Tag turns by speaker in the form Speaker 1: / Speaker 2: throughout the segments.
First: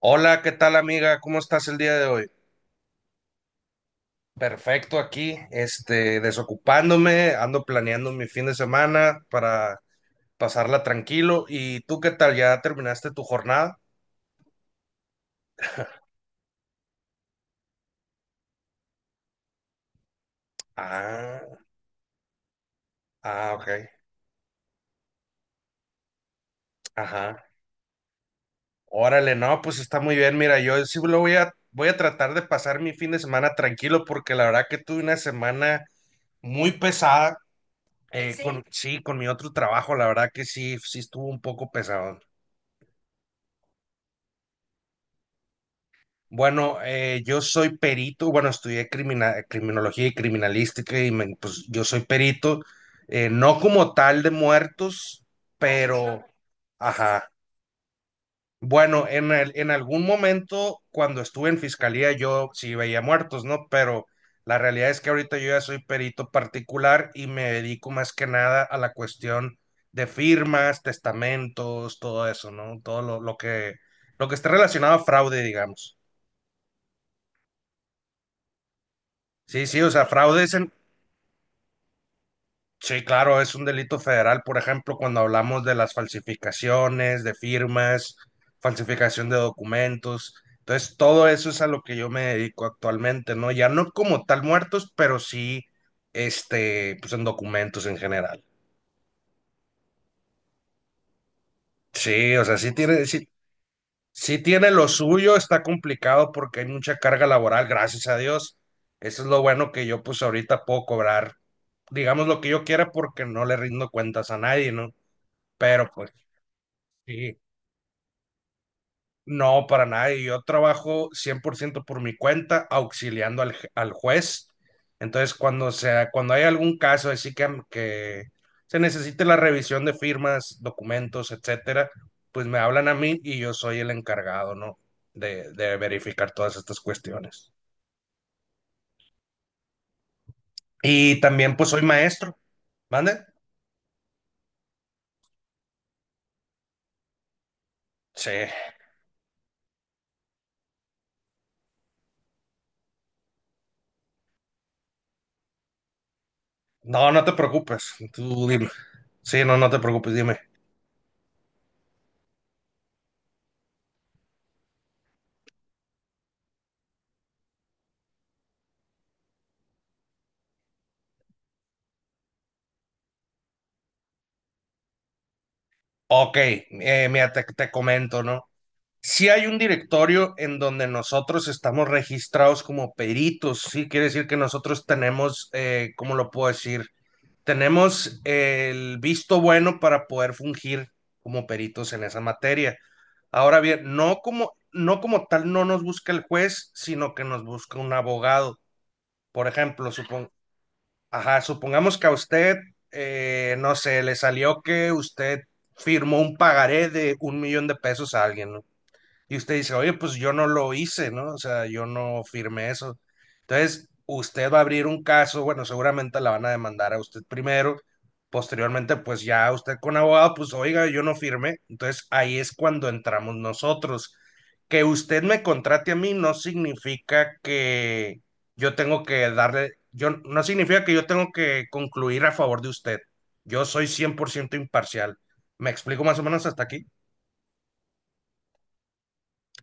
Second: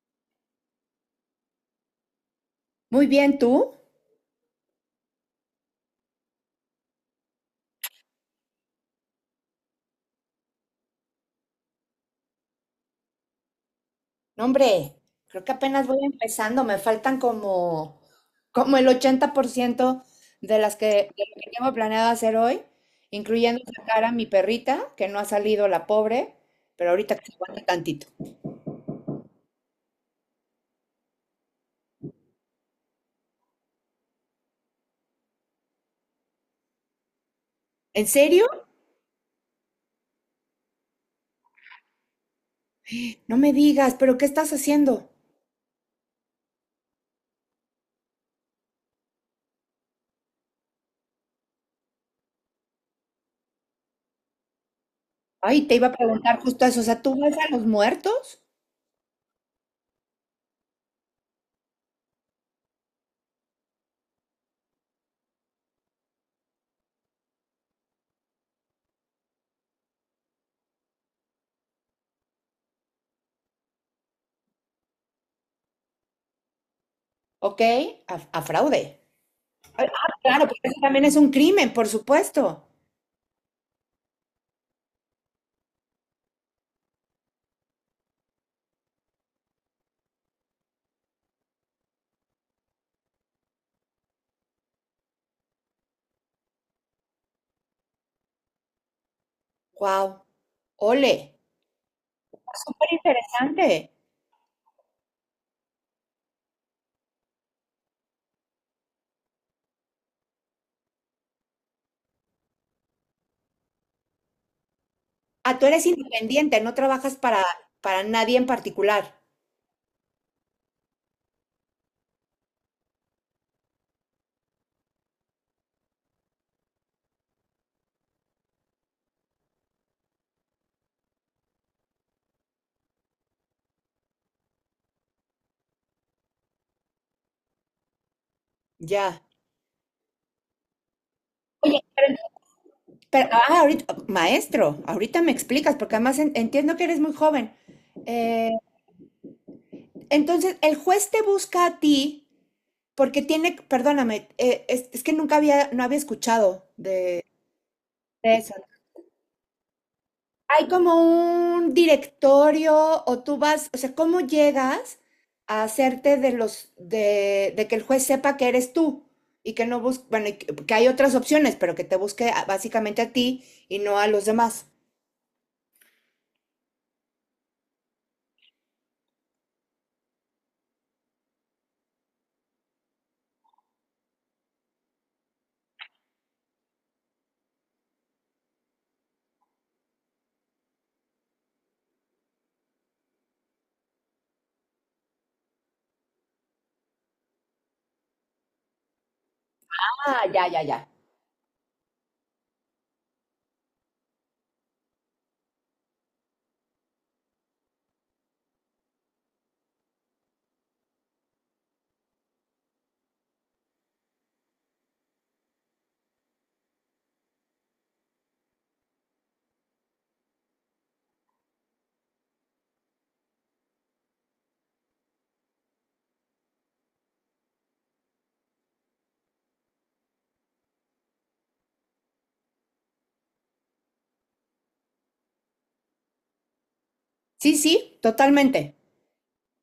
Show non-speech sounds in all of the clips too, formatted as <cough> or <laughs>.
Speaker 1: Hola, ¿qué tal amiga? ¿Cómo estás el día de hoy?
Speaker 2: Muy bien, ¿tú?
Speaker 1: Perfecto aquí, este, desocupándome, ando planeando mi fin de semana para pasarla tranquilo. ¿Y tú qué tal? ¿Ya terminaste tu jornada?
Speaker 2: No, hombre, creo que apenas voy empezando, me faltan como el 80% de las que, de lo que
Speaker 1: Ah,
Speaker 2: tengo planeado hacer hoy,
Speaker 1: ah,
Speaker 2: incluyendo
Speaker 1: ok.
Speaker 2: sacar a mi perrita, que no ha salido la pobre, pero ahorita que se
Speaker 1: Ajá.
Speaker 2: aguante tantito.
Speaker 1: Órale, no, pues está muy bien. Mira, yo sí lo voy a tratar de pasar mi fin de semana tranquilo porque la verdad que tuve una semana muy pesada.
Speaker 2: ¿En
Speaker 1: Sí.
Speaker 2: serio?
Speaker 1: Sí, con mi otro trabajo, la verdad que sí, sí estuvo un poco pesado.
Speaker 2: No me digas, pero ¿qué estás haciendo?
Speaker 1: Bueno, yo soy perito, bueno, estudié criminología y criminalística y pues yo soy perito, no como tal de muertos,
Speaker 2: Ay, te iba a
Speaker 1: pero,
Speaker 2: preguntar justo eso, o sea, ¿tú
Speaker 1: ajá.
Speaker 2: vas a los muertos?
Speaker 1: Bueno, en algún momento cuando estuve en fiscalía yo sí veía muertos, ¿no? Pero la realidad es que ahorita yo ya soy perito particular y me dedico más que nada a la cuestión de firmas, testamentos, todo eso, ¿no? Todo lo que esté relacionado a fraude, digamos.
Speaker 2: Ok, a fraude.
Speaker 1: Sí, sí,
Speaker 2: Ah,
Speaker 1: o sea,
Speaker 2: claro,
Speaker 1: fraudes
Speaker 2: porque
Speaker 1: en.
Speaker 2: eso también es un crimen, por supuesto.
Speaker 1: Sí, claro, es un delito federal, por ejemplo, cuando hablamos de las falsificaciones, de firmas, falsificación de documentos. Entonces, todo eso es a lo que yo me dedico actualmente, ¿no? Ya no como tal muertos, pero sí, este, pues en documentos en general.
Speaker 2: Wow, ole,
Speaker 1: Sí, o sea,
Speaker 2: súper interesante.
Speaker 1: sí tiene lo suyo, está complicado porque hay mucha carga laboral, gracias a Dios. Eso es lo bueno que yo pues ahorita puedo cobrar, digamos lo que yo quiera porque no le rindo cuentas a nadie, ¿no?
Speaker 2: Ah, tú eres
Speaker 1: Pero pues
Speaker 2: independiente, no trabajas
Speaker 1: sí.
Speaker 2: para nadie en particular.
Speaker 1: No, para nada. Y yo trabajo 100% por ciento por mi cuenta, auxiliando al, al juez. Entonces, cuando sea, cuando hay algún caso así que se necesite la revisión de firmas, documentos, etcétera, pues me hablan a mí y yo soy el encargado, ¿no? De verificar todas estas cuestiones.
Speaker 2: Ya.
Speaker 1: Y también, pues, soy
Speaker 2: Pero.
Speaker 1: maestro. ¿Mande?
Speaker 2: Ahorita, maestro, ahorita me explicas, porque además entiendo que eres muy joven.
Speaker 1: Sí.
Speaker 2: Eh, entonces, el juez te busca a ti porque tiene, perdóname, es que nunca había, no había escuchado
Speaker 1: No, no
Speaker 2: de,
Speaker 1: te preocupes.
Speaker 2: de
Speaker 1: Tú
Speaker 2: eso.
Speaker 1: dime. Sí, no, no te preocupes, dime.
Speaker 2: Hay como un directorio o tú vas, o sea, ¿cómo llegas a hacerte de los de que el juez sepa que eres tú y que no busque, bueno, y que hay otras opciones, pero que te busque básicamente a ti y no a los demás?
Speaker 1: Ok, mira, te comento, ¿no? Sí hay un directorio en donde nosotros estamos registrados como peritos, sí, quiere decir que nosotros tenemos, ¿cómo lo puedo decir? Tenemos el visto bueno para poder fungir como peritos en esa materia. Ahora bien, no como tal no nos busca el juez, sino que nos busca un abogado. Por ejemplo,
Speaker 2: Ah, ya, ya, ya.
Speaker 1: ajá, supongamos que a usted, no sé, le salió que usted firmó un pagaré de 1.000.000 de pesos a alguien, ¿no? Y usted dice, oye, pues yo no lo hice, ¿no? O sea, yo no firmé eso. Entonces, usted va a abrir un caso, bueno, seguramente la van a demandar a usted primero, posteriormente, pues ya usted con abogado, pues oiga, yo no firmé. Entonces, ahí es cuando entramos nosotros. Que usted me contrate a mí no significa que yo tengo que darle, yo, no significa que yo tengo que concluir a favor de usted. Yo soy 100% imparcial. ¿Me explico más o menos hasta aquí?
Speaker 2: Sí, sí, totalmente.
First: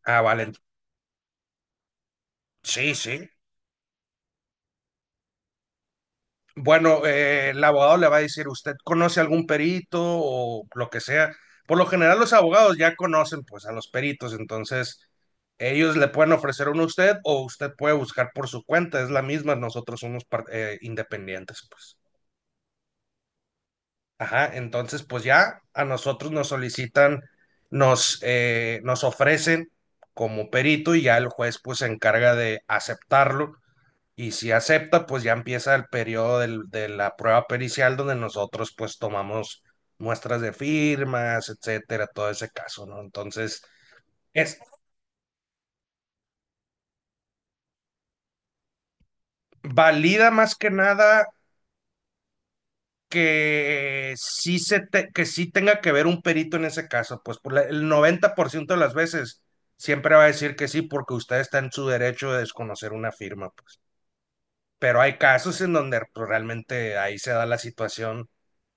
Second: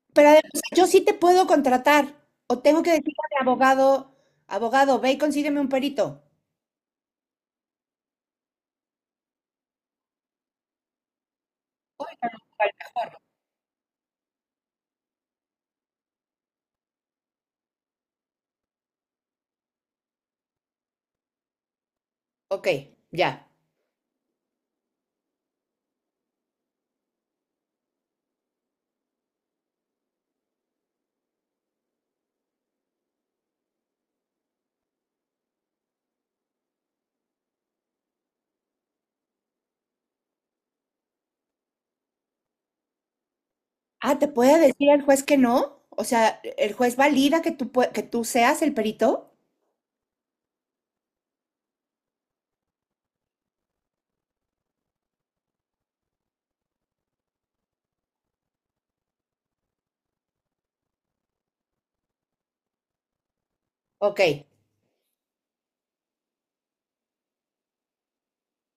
Speaker 1: Ah,
Speaker 2: Pero
Speaker 1: vale.
Speaker 2: además, yo sí te puedo contratar o tengo que
Speaker 1: Sí,
Speaker 2: decirle
Speaker 1: sí.
Speaker 2: a mi abogado, abogado, ve y consígueme un perito.
Speaker 1: Bueno, el abogado le va a decir, ¿usted conoce algún perito o lo que sea? Por lo general los abogados ya conocen pues a los peritos, entonces ellos le pueden ofrecer uno a usted o usted puede buscar por su cuenta, es la misma, nosotros somos independientes pues.
Speaker 2: Ok, ya.
Speaker 1: Ajá, entonces pues ya a nosotros nos solicitan, nos ofrecen como perito y ya el juez pues se encarga de aceptarlo y si acepta, pues ya empieza el periodo de la prueba pericial donde nosotros pues tomamos muestras de firmas, etcétera, todo ese caso, ¿no? Entonces,
Speaker 2: Ah, ¿te
Speaker 1: es
Speaker 2: puede decir el juez que no? O sea, ¿el juez valida que tú seas el perito?
Speaker 1: valida más que nada que sí tenga que ver un perito en ese caso, pues por el 90% de las veces siempre va a decir que sí porque usted está en su derecho de desconocer una firma, pues.
Speaker 2: Ok.
Speaker 1: Pero hay casos en donde pues, realmente ahí se da la situación,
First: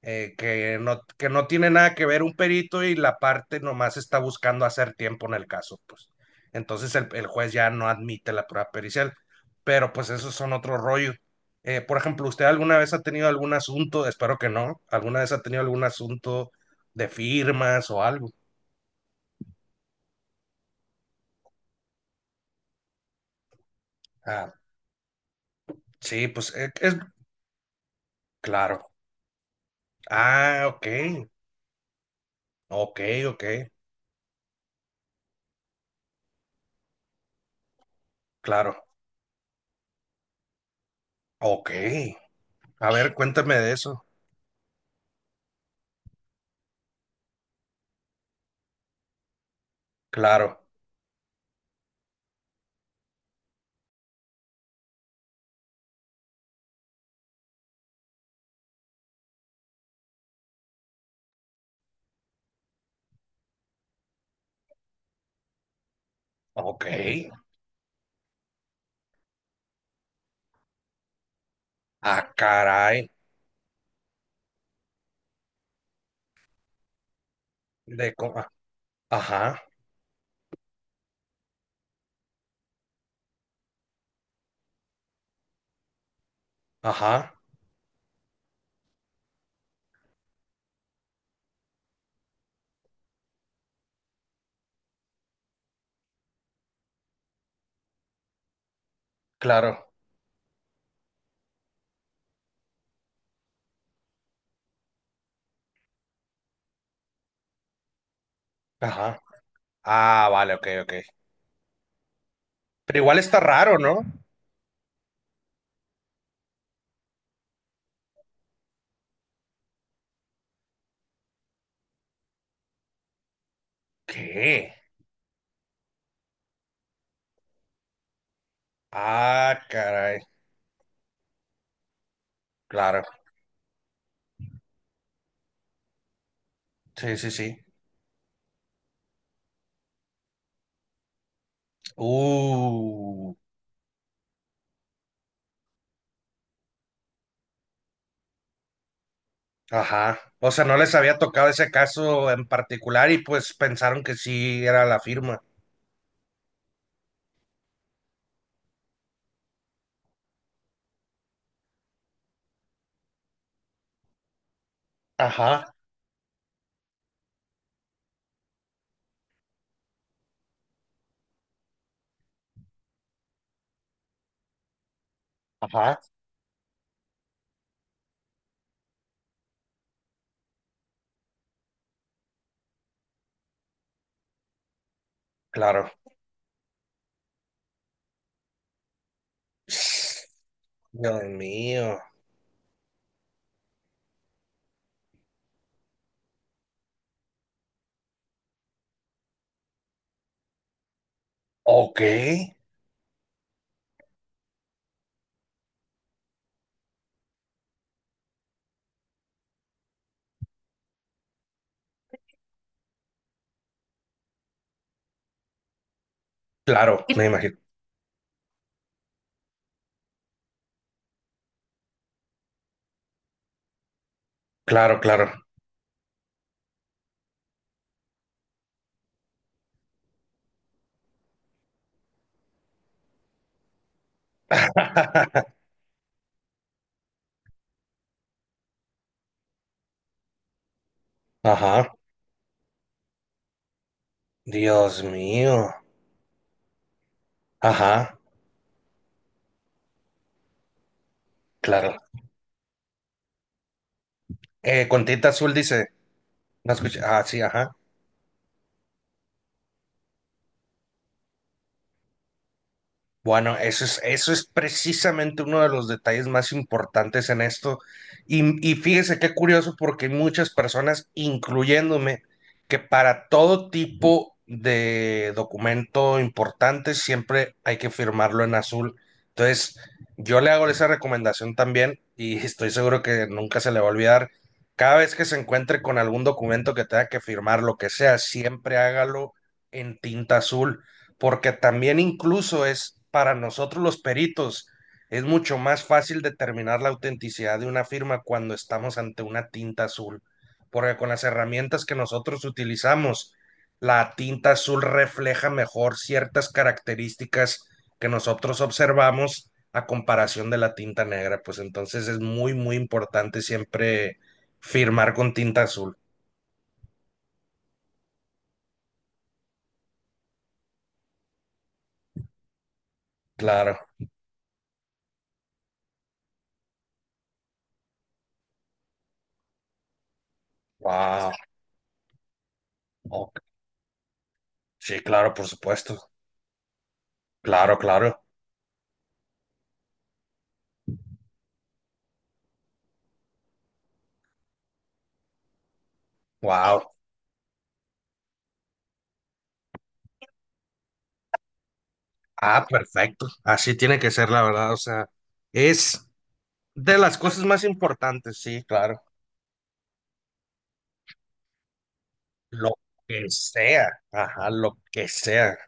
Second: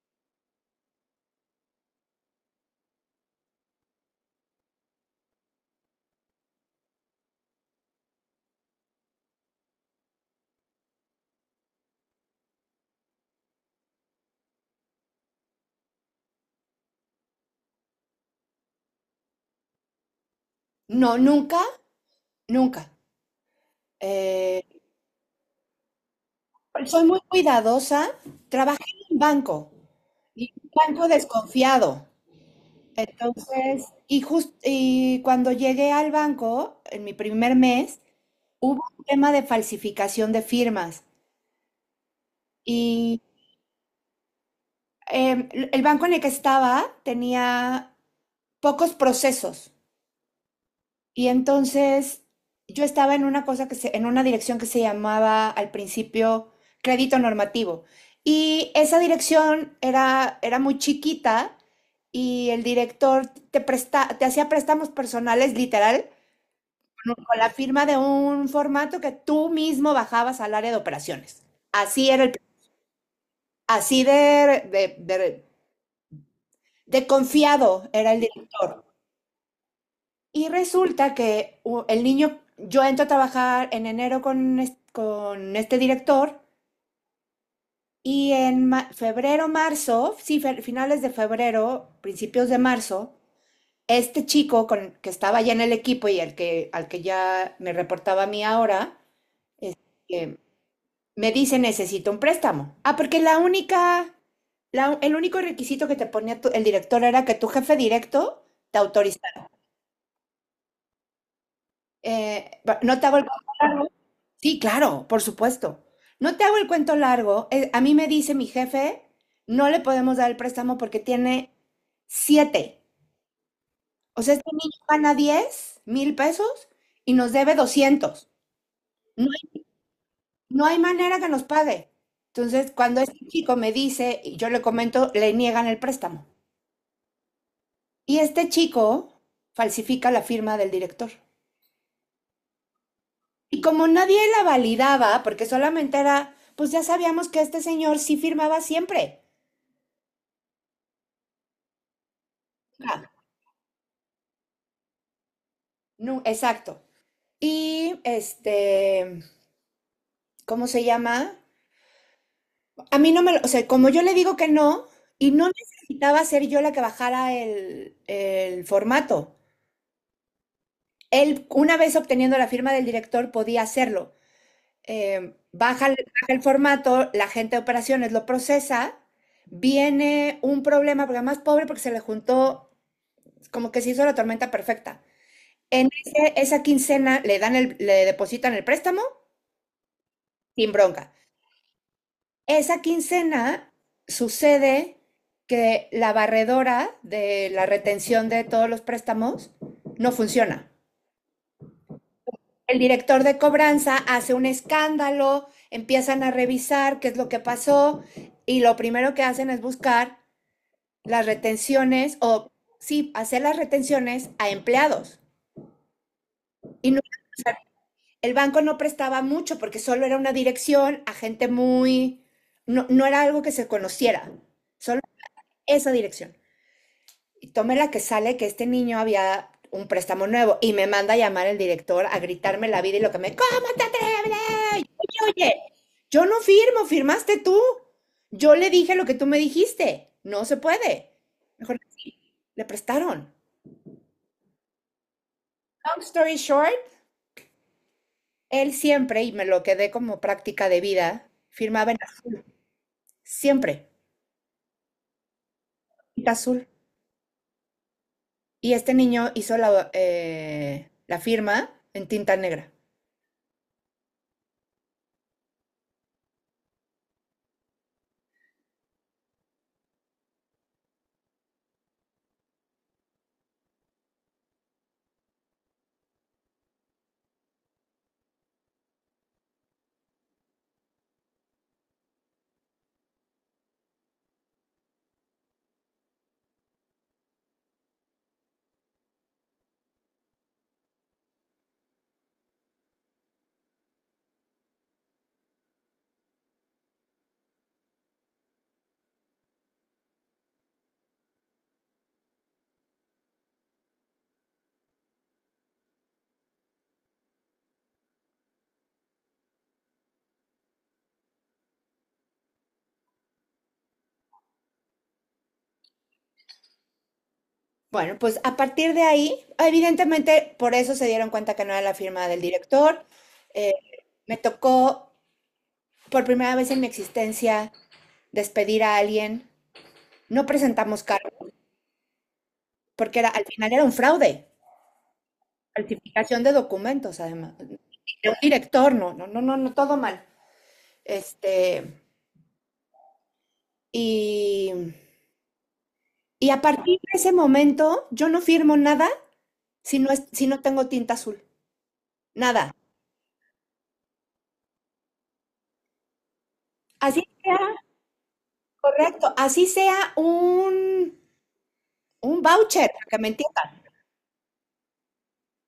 Speaker 1: que no tiene nada que ver un perito y la parte nomás está buscando hacer tiempo en el caso, pues. Entonces el juez ya no admite la prueba pericial, pero pues esos son otro rollo. Por ejemplo, ¿usted alguna vez ha tenido algún asunto, espero que no, alguna vez ha tenido algún asunto de firmas o algo?
Speaker 2: No, nunca, nunca.
Speaker 1: Ah,
Speaker 2: Eh,
Speaker 1: sí, pues es
Speaker 2: Soy muy cuidadosa. Trabajé
Speaker 1: claro.
Speaker 2: en un banco y
Speaker 1: Ah,
Speaker 2: un
Speaker 1: ok,
Speaker 2: banco desconfiado.
Speaker 1: ok, ok,
Speaker 2: Entonces, y cuando llegué al banco, en mi primer mes, hubo
Speaker 1: claro,
Speaker 2: un tema de falsificación de firmas.
Speaker 1: ok. A ver,
Speaker 2: Y
Speaker 1: cuéntame de eso.
Speaker 2: el banco en el que estaba tenía pocos procesos.
Speaker 1: Claro.
Speaker 2: Y entonces yo estaba en una cosa en una dirección que se llamaba al principio crédito normativo. Y esa dirección era muy chiquita y el director te hacía préstamos personales literal
Speaker 1: Ok.
Speaker 2: con la firma de un formato que tú mismo bajabas al área de operaciones. Así era
Speaker 1: Ah,
Speaker 2: el,
Speaker 1: caray.
Speaker 2: Así de confiado era el
Speaker 1: Ah,
Speaker 2: director.
Speaker 1: ajá,
Speaker 2: Y resulta que el niño, yo entro a trabajar en enero con este director
Speaker 1: ajá.
Speaker 2: y en febrero, marzo, sí, finales de febrero, principios de marzo, este chico que estaba ya en el equipo y al que ya me reportaba a mí ahora,
Speaker 1: Claro.
Speaker 2: eh, me dice necesito un préstamo. Ah, porque el único requisito que te ponía el director era que tu jefe directo te
Speaker 1: Ajá.
Speaker 2: autorizara.
Speaker 1: Ah, vale, ok, ok.
Speaker 2: Eh,
Speaker 1: Pero
Speaker 2: no te
Speaker 1: igual
Speaker 2: hago el
Speaker 1: está raro,
Speaker 2: contrato.
Speaker 1: ¿no?
Speaker 2: Sí, claro, por supuesto. No te hago el cuento largo. A mí me dice mi jefe, no le podemos dar el préstamo porque tiene siete. O sea, este
Speaker 1: ¿Qué?
Speaker 2: niño gana 10,000 pesos y nos debe 200. No hay,
Speaker 1: Ah, caray.
Speaker 2: no hay manera que nos pague. Entonces, cuando
Speaker 1: Claro.
Speaker 2: este chico me dice, y yo le comento, le niegan el préstamo.
Speaker 1: Sí, sí, sí.
Speaker 2: Y este chico falsifica la firma del director.
Speaker 1: Uh.
Speaker 2: Y como nadie la validaba, porque solamente era, pues ya sabíamos que este señor sí firmaba siempre.
Speaker 1: Ajá. O sea, no les había tocado ese caso en particular y pues pensaron que sí era la firma.
Speaker 2: No, exacto. Y este, ¿cómo se llama? A mí no me lo, o sea, como yo le digo que no, y no
Speaker 1: Ajá,
Speaker 2: necesitaba ser yo la que bajara el formato. Él, una vez obteniendo la firma del director, podía hacerlo. Eh, baja, el-
Speaker 1: ajá.
Speaker 2: Baja el formato, la gente de operaciones lo procesa, viene un problema, porque además pobre porque se le juntó, como que se hizo la tormenta perfecta.
Speaker 1: Claro.
Speaker 2: Esa quincena le dan le depositan el préstamo sin bronca.
Speaker 1: Dios mío.
Speaker 2: Esa quincena sucede que la barredora de la retención de todos los préstamos no funciona.
Speaker 1: Ok.
Speaker 2: El director de cobranza hace un escándalo, empiezan a revisar qué es lo que pasó y lo primero que hacen es buscar las retenciones o sí, hacer las retenciones a empleados. Y no,
Speaker 1: Claro, me
Speaker 2: o
Speaker 1: imagino.
Speaker 2: sea, el banco no prestaba mucho porque solo era una dirección a gente muy, no, no era algo que se conociera,
Speaker 1: Claro,
Speaker 2: solo
Speaker 1: claro.
Speaker 2: esa dirección. Y tome la que sale que este niño había un préstamo nuevo y me manda a llamar el director a gritarme la vida y lo que me, ¿cómo te atreves?
Speaker 1: <laughs>
Speaker 2: Oye, yo no firmo, firmaste tú. Yo le dije lo que tú me dijiste. No se puede. Mejor
Speaker 1: Ajá.
Speaker 2: le prestaron.
Speaker 1: Dios mío.
Speaker 2: Long story short,
Speaker 1: Ajá,
Speaker 2: él siempre, y me lo quedé como práctica de vida, firmaba
Speaker 1: claro.
Speaker 2: en azul. Siempre,
Speaker 1: Con tinta azul dice.
Speaker 2: tinta azul.
Speaker 1: No escuché. Ah, sí, ajá.
Speaker 2: Y este niño hizo la firma en tinta negra.
Speaker 1: Bueno, eso es precisamente uno de los detalles más importantes en esto. Y fíjese qué curioso porque hay muchas personas, incluyéndome, que para todo tipo de documento importante siempre hay que firmarlo en azul. Entonces, yo le hago esa recomendación también y estoy seguro que nunca se le va a olvidar. Cada vez que se encuentre con algún documento que tenga que firmar, lo que sea, siempre hágalo en tinta azul porque también incluso es para nosotros los peritos, es mucho más fácil determinar la autenticidad de una firma cuando estamos ante una tinta azul, porque con las herramientas que nosotros utilizamos, la tinta azul refleja mejor ciertas características que nosotros observamos a comparación de la tinta negra, pues entonces es muy, muy importante siempre firmar con tinta azul.
Speaker 2: Bueno, pues a partir de ahí, evidentemente por eso se dieron cuenta que no era la firma del director. Eh,
Speaker 1: Claro.
Speaker 2: Me tocó por primera vez en mi existencia despedir a alguien. No presentamos
Speaker 1: Wow.
Speaker 2: cargo porque era,
Speaker 1: Ok.
Speaker 2: al final era un fraude,
Speaker 1: Sí, claro, por supuesto.
Speaker 2: falsificación de documentos además.
Speaker 1: Claro, claro.
Speaker 2: De un director, no, no, no, no, no, todo mal. Este, y, y a
Speaker 1: Wow.
Speaker 2: partir de ese momento yo no firmo nada si no tengo tinta azul,
Speaker 1: Ah,
Speaker 2: nada.
Speaker 1: perfecto. Así tiene que ser, la verdad. O sea, es de las
Speaker 2: Así
Speaker 1: cosas
Speaker 2: sea.
Speaker 1: más importantes, sí, claro.
Speaker 2: Correcto, así sea un
Speaker 1: Lo
Speaker 2: voucher, para que
Speaker 1: que
Speaker 2: me entiendan,
Speaker 1: sea. Ajá, lo que sea.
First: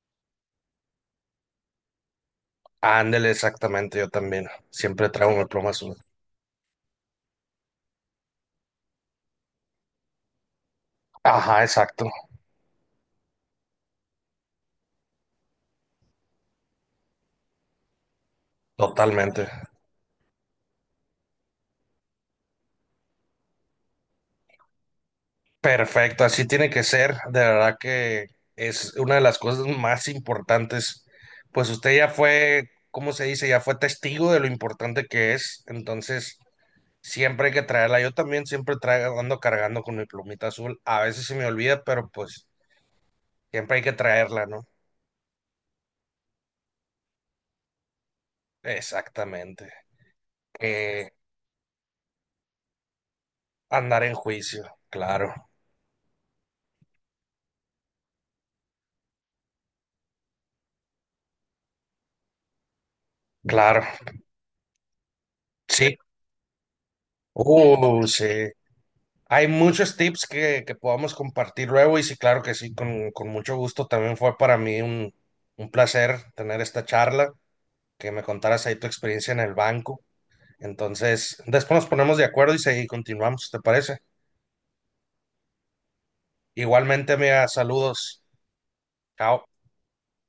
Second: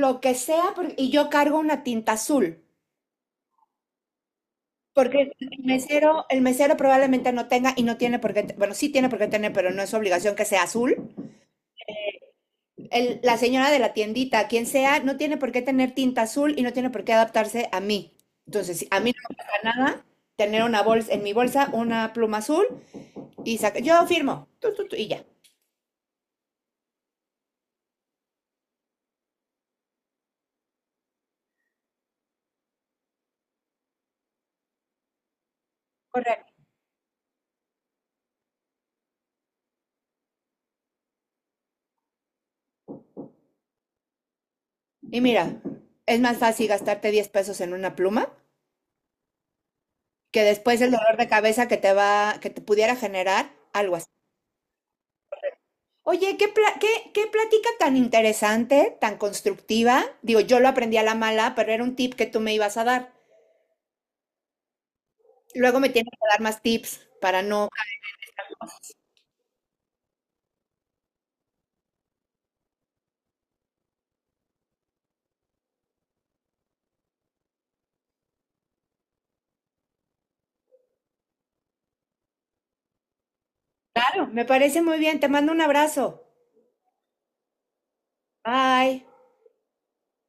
Speaker 2: lo que sea, y yo cargo una tinta azul,
Speaker 1: Ándele, exactamente, yo también. Siempre
Speaker 2: porque
Speaker 1: traigo mi
Speaker 2: el
Speaker 1: pluma azul.
Speaker 2: mesero, el mesero probablemente no tenga y no tiene por qué, bueno, sí tiene por qué tener, pero no es obligación que sea azul.
Speaker 1: Ajá, exacto.
Speaker 2: La señora de la tiendita, quien sea, no tiene por qué tener tinta azul y no tiene por qué adaptarse a mí. Entonces, si a mí no me
Speaker 1: Totalmente.
Speaker 2: pasa nada tener una bolsa, en mi bolsa una pluma azul y saca, yo firmo, tu, y ya.
Speaker 1: Perfecto, así tiene que ser. De verdad que es una de las cosas más importantes. Pues usted ya fue, ¿cómo se dice? Ya fue testigo de lo importante que es. Entonces,
Speaker 2: Correcto.
Speaker 1: siempre hay que traerla. Yo también siempre traigo, ando cargando con mi plumita azul. A veces se me olvida, pero pues siempre hay que traerla, ¿no?
Speaker 2: Y mira, es más fácil gastarte 10 pesos en una pluma
Speaker 1: Exactamente.
Speaker 2: que después el
Speaker 1: Eh,
Speaker 2: dolor de cabeza que te pudiera generar, algo
Speaker 1: Andar
Speaker 2: así.
Speaker 1: en juicio, claro,
Speaker 2: Oye, ¿qué plática tan interesante, tan constructiva. Digo, yo lo aprendí a la mala, pero era un tip que tú me ibas a dar.
Speaker 1: claro.
Speaker 2: Luego me
Speaker 1: Sí.
Speaker 2: tienes que dar más tips para no.
Speaker 1: Sí. Hay muchos tips que podamos compartir luego y sí, claro que sí, con mucho gusto. También fue para mí un, placer tener esta charla, que me contaras ahí tu experiencia en el banco. Entonces, después nos ponemos de acuerdo y seguimos, continuamos, ¿te parece?
Speaker 2: Claro, me parece muy bien. Te mando un abrazo.
Speaker 1: Igualmente, mira, saludos.
Speaker 2: Bye.
Speaker 1: Chao.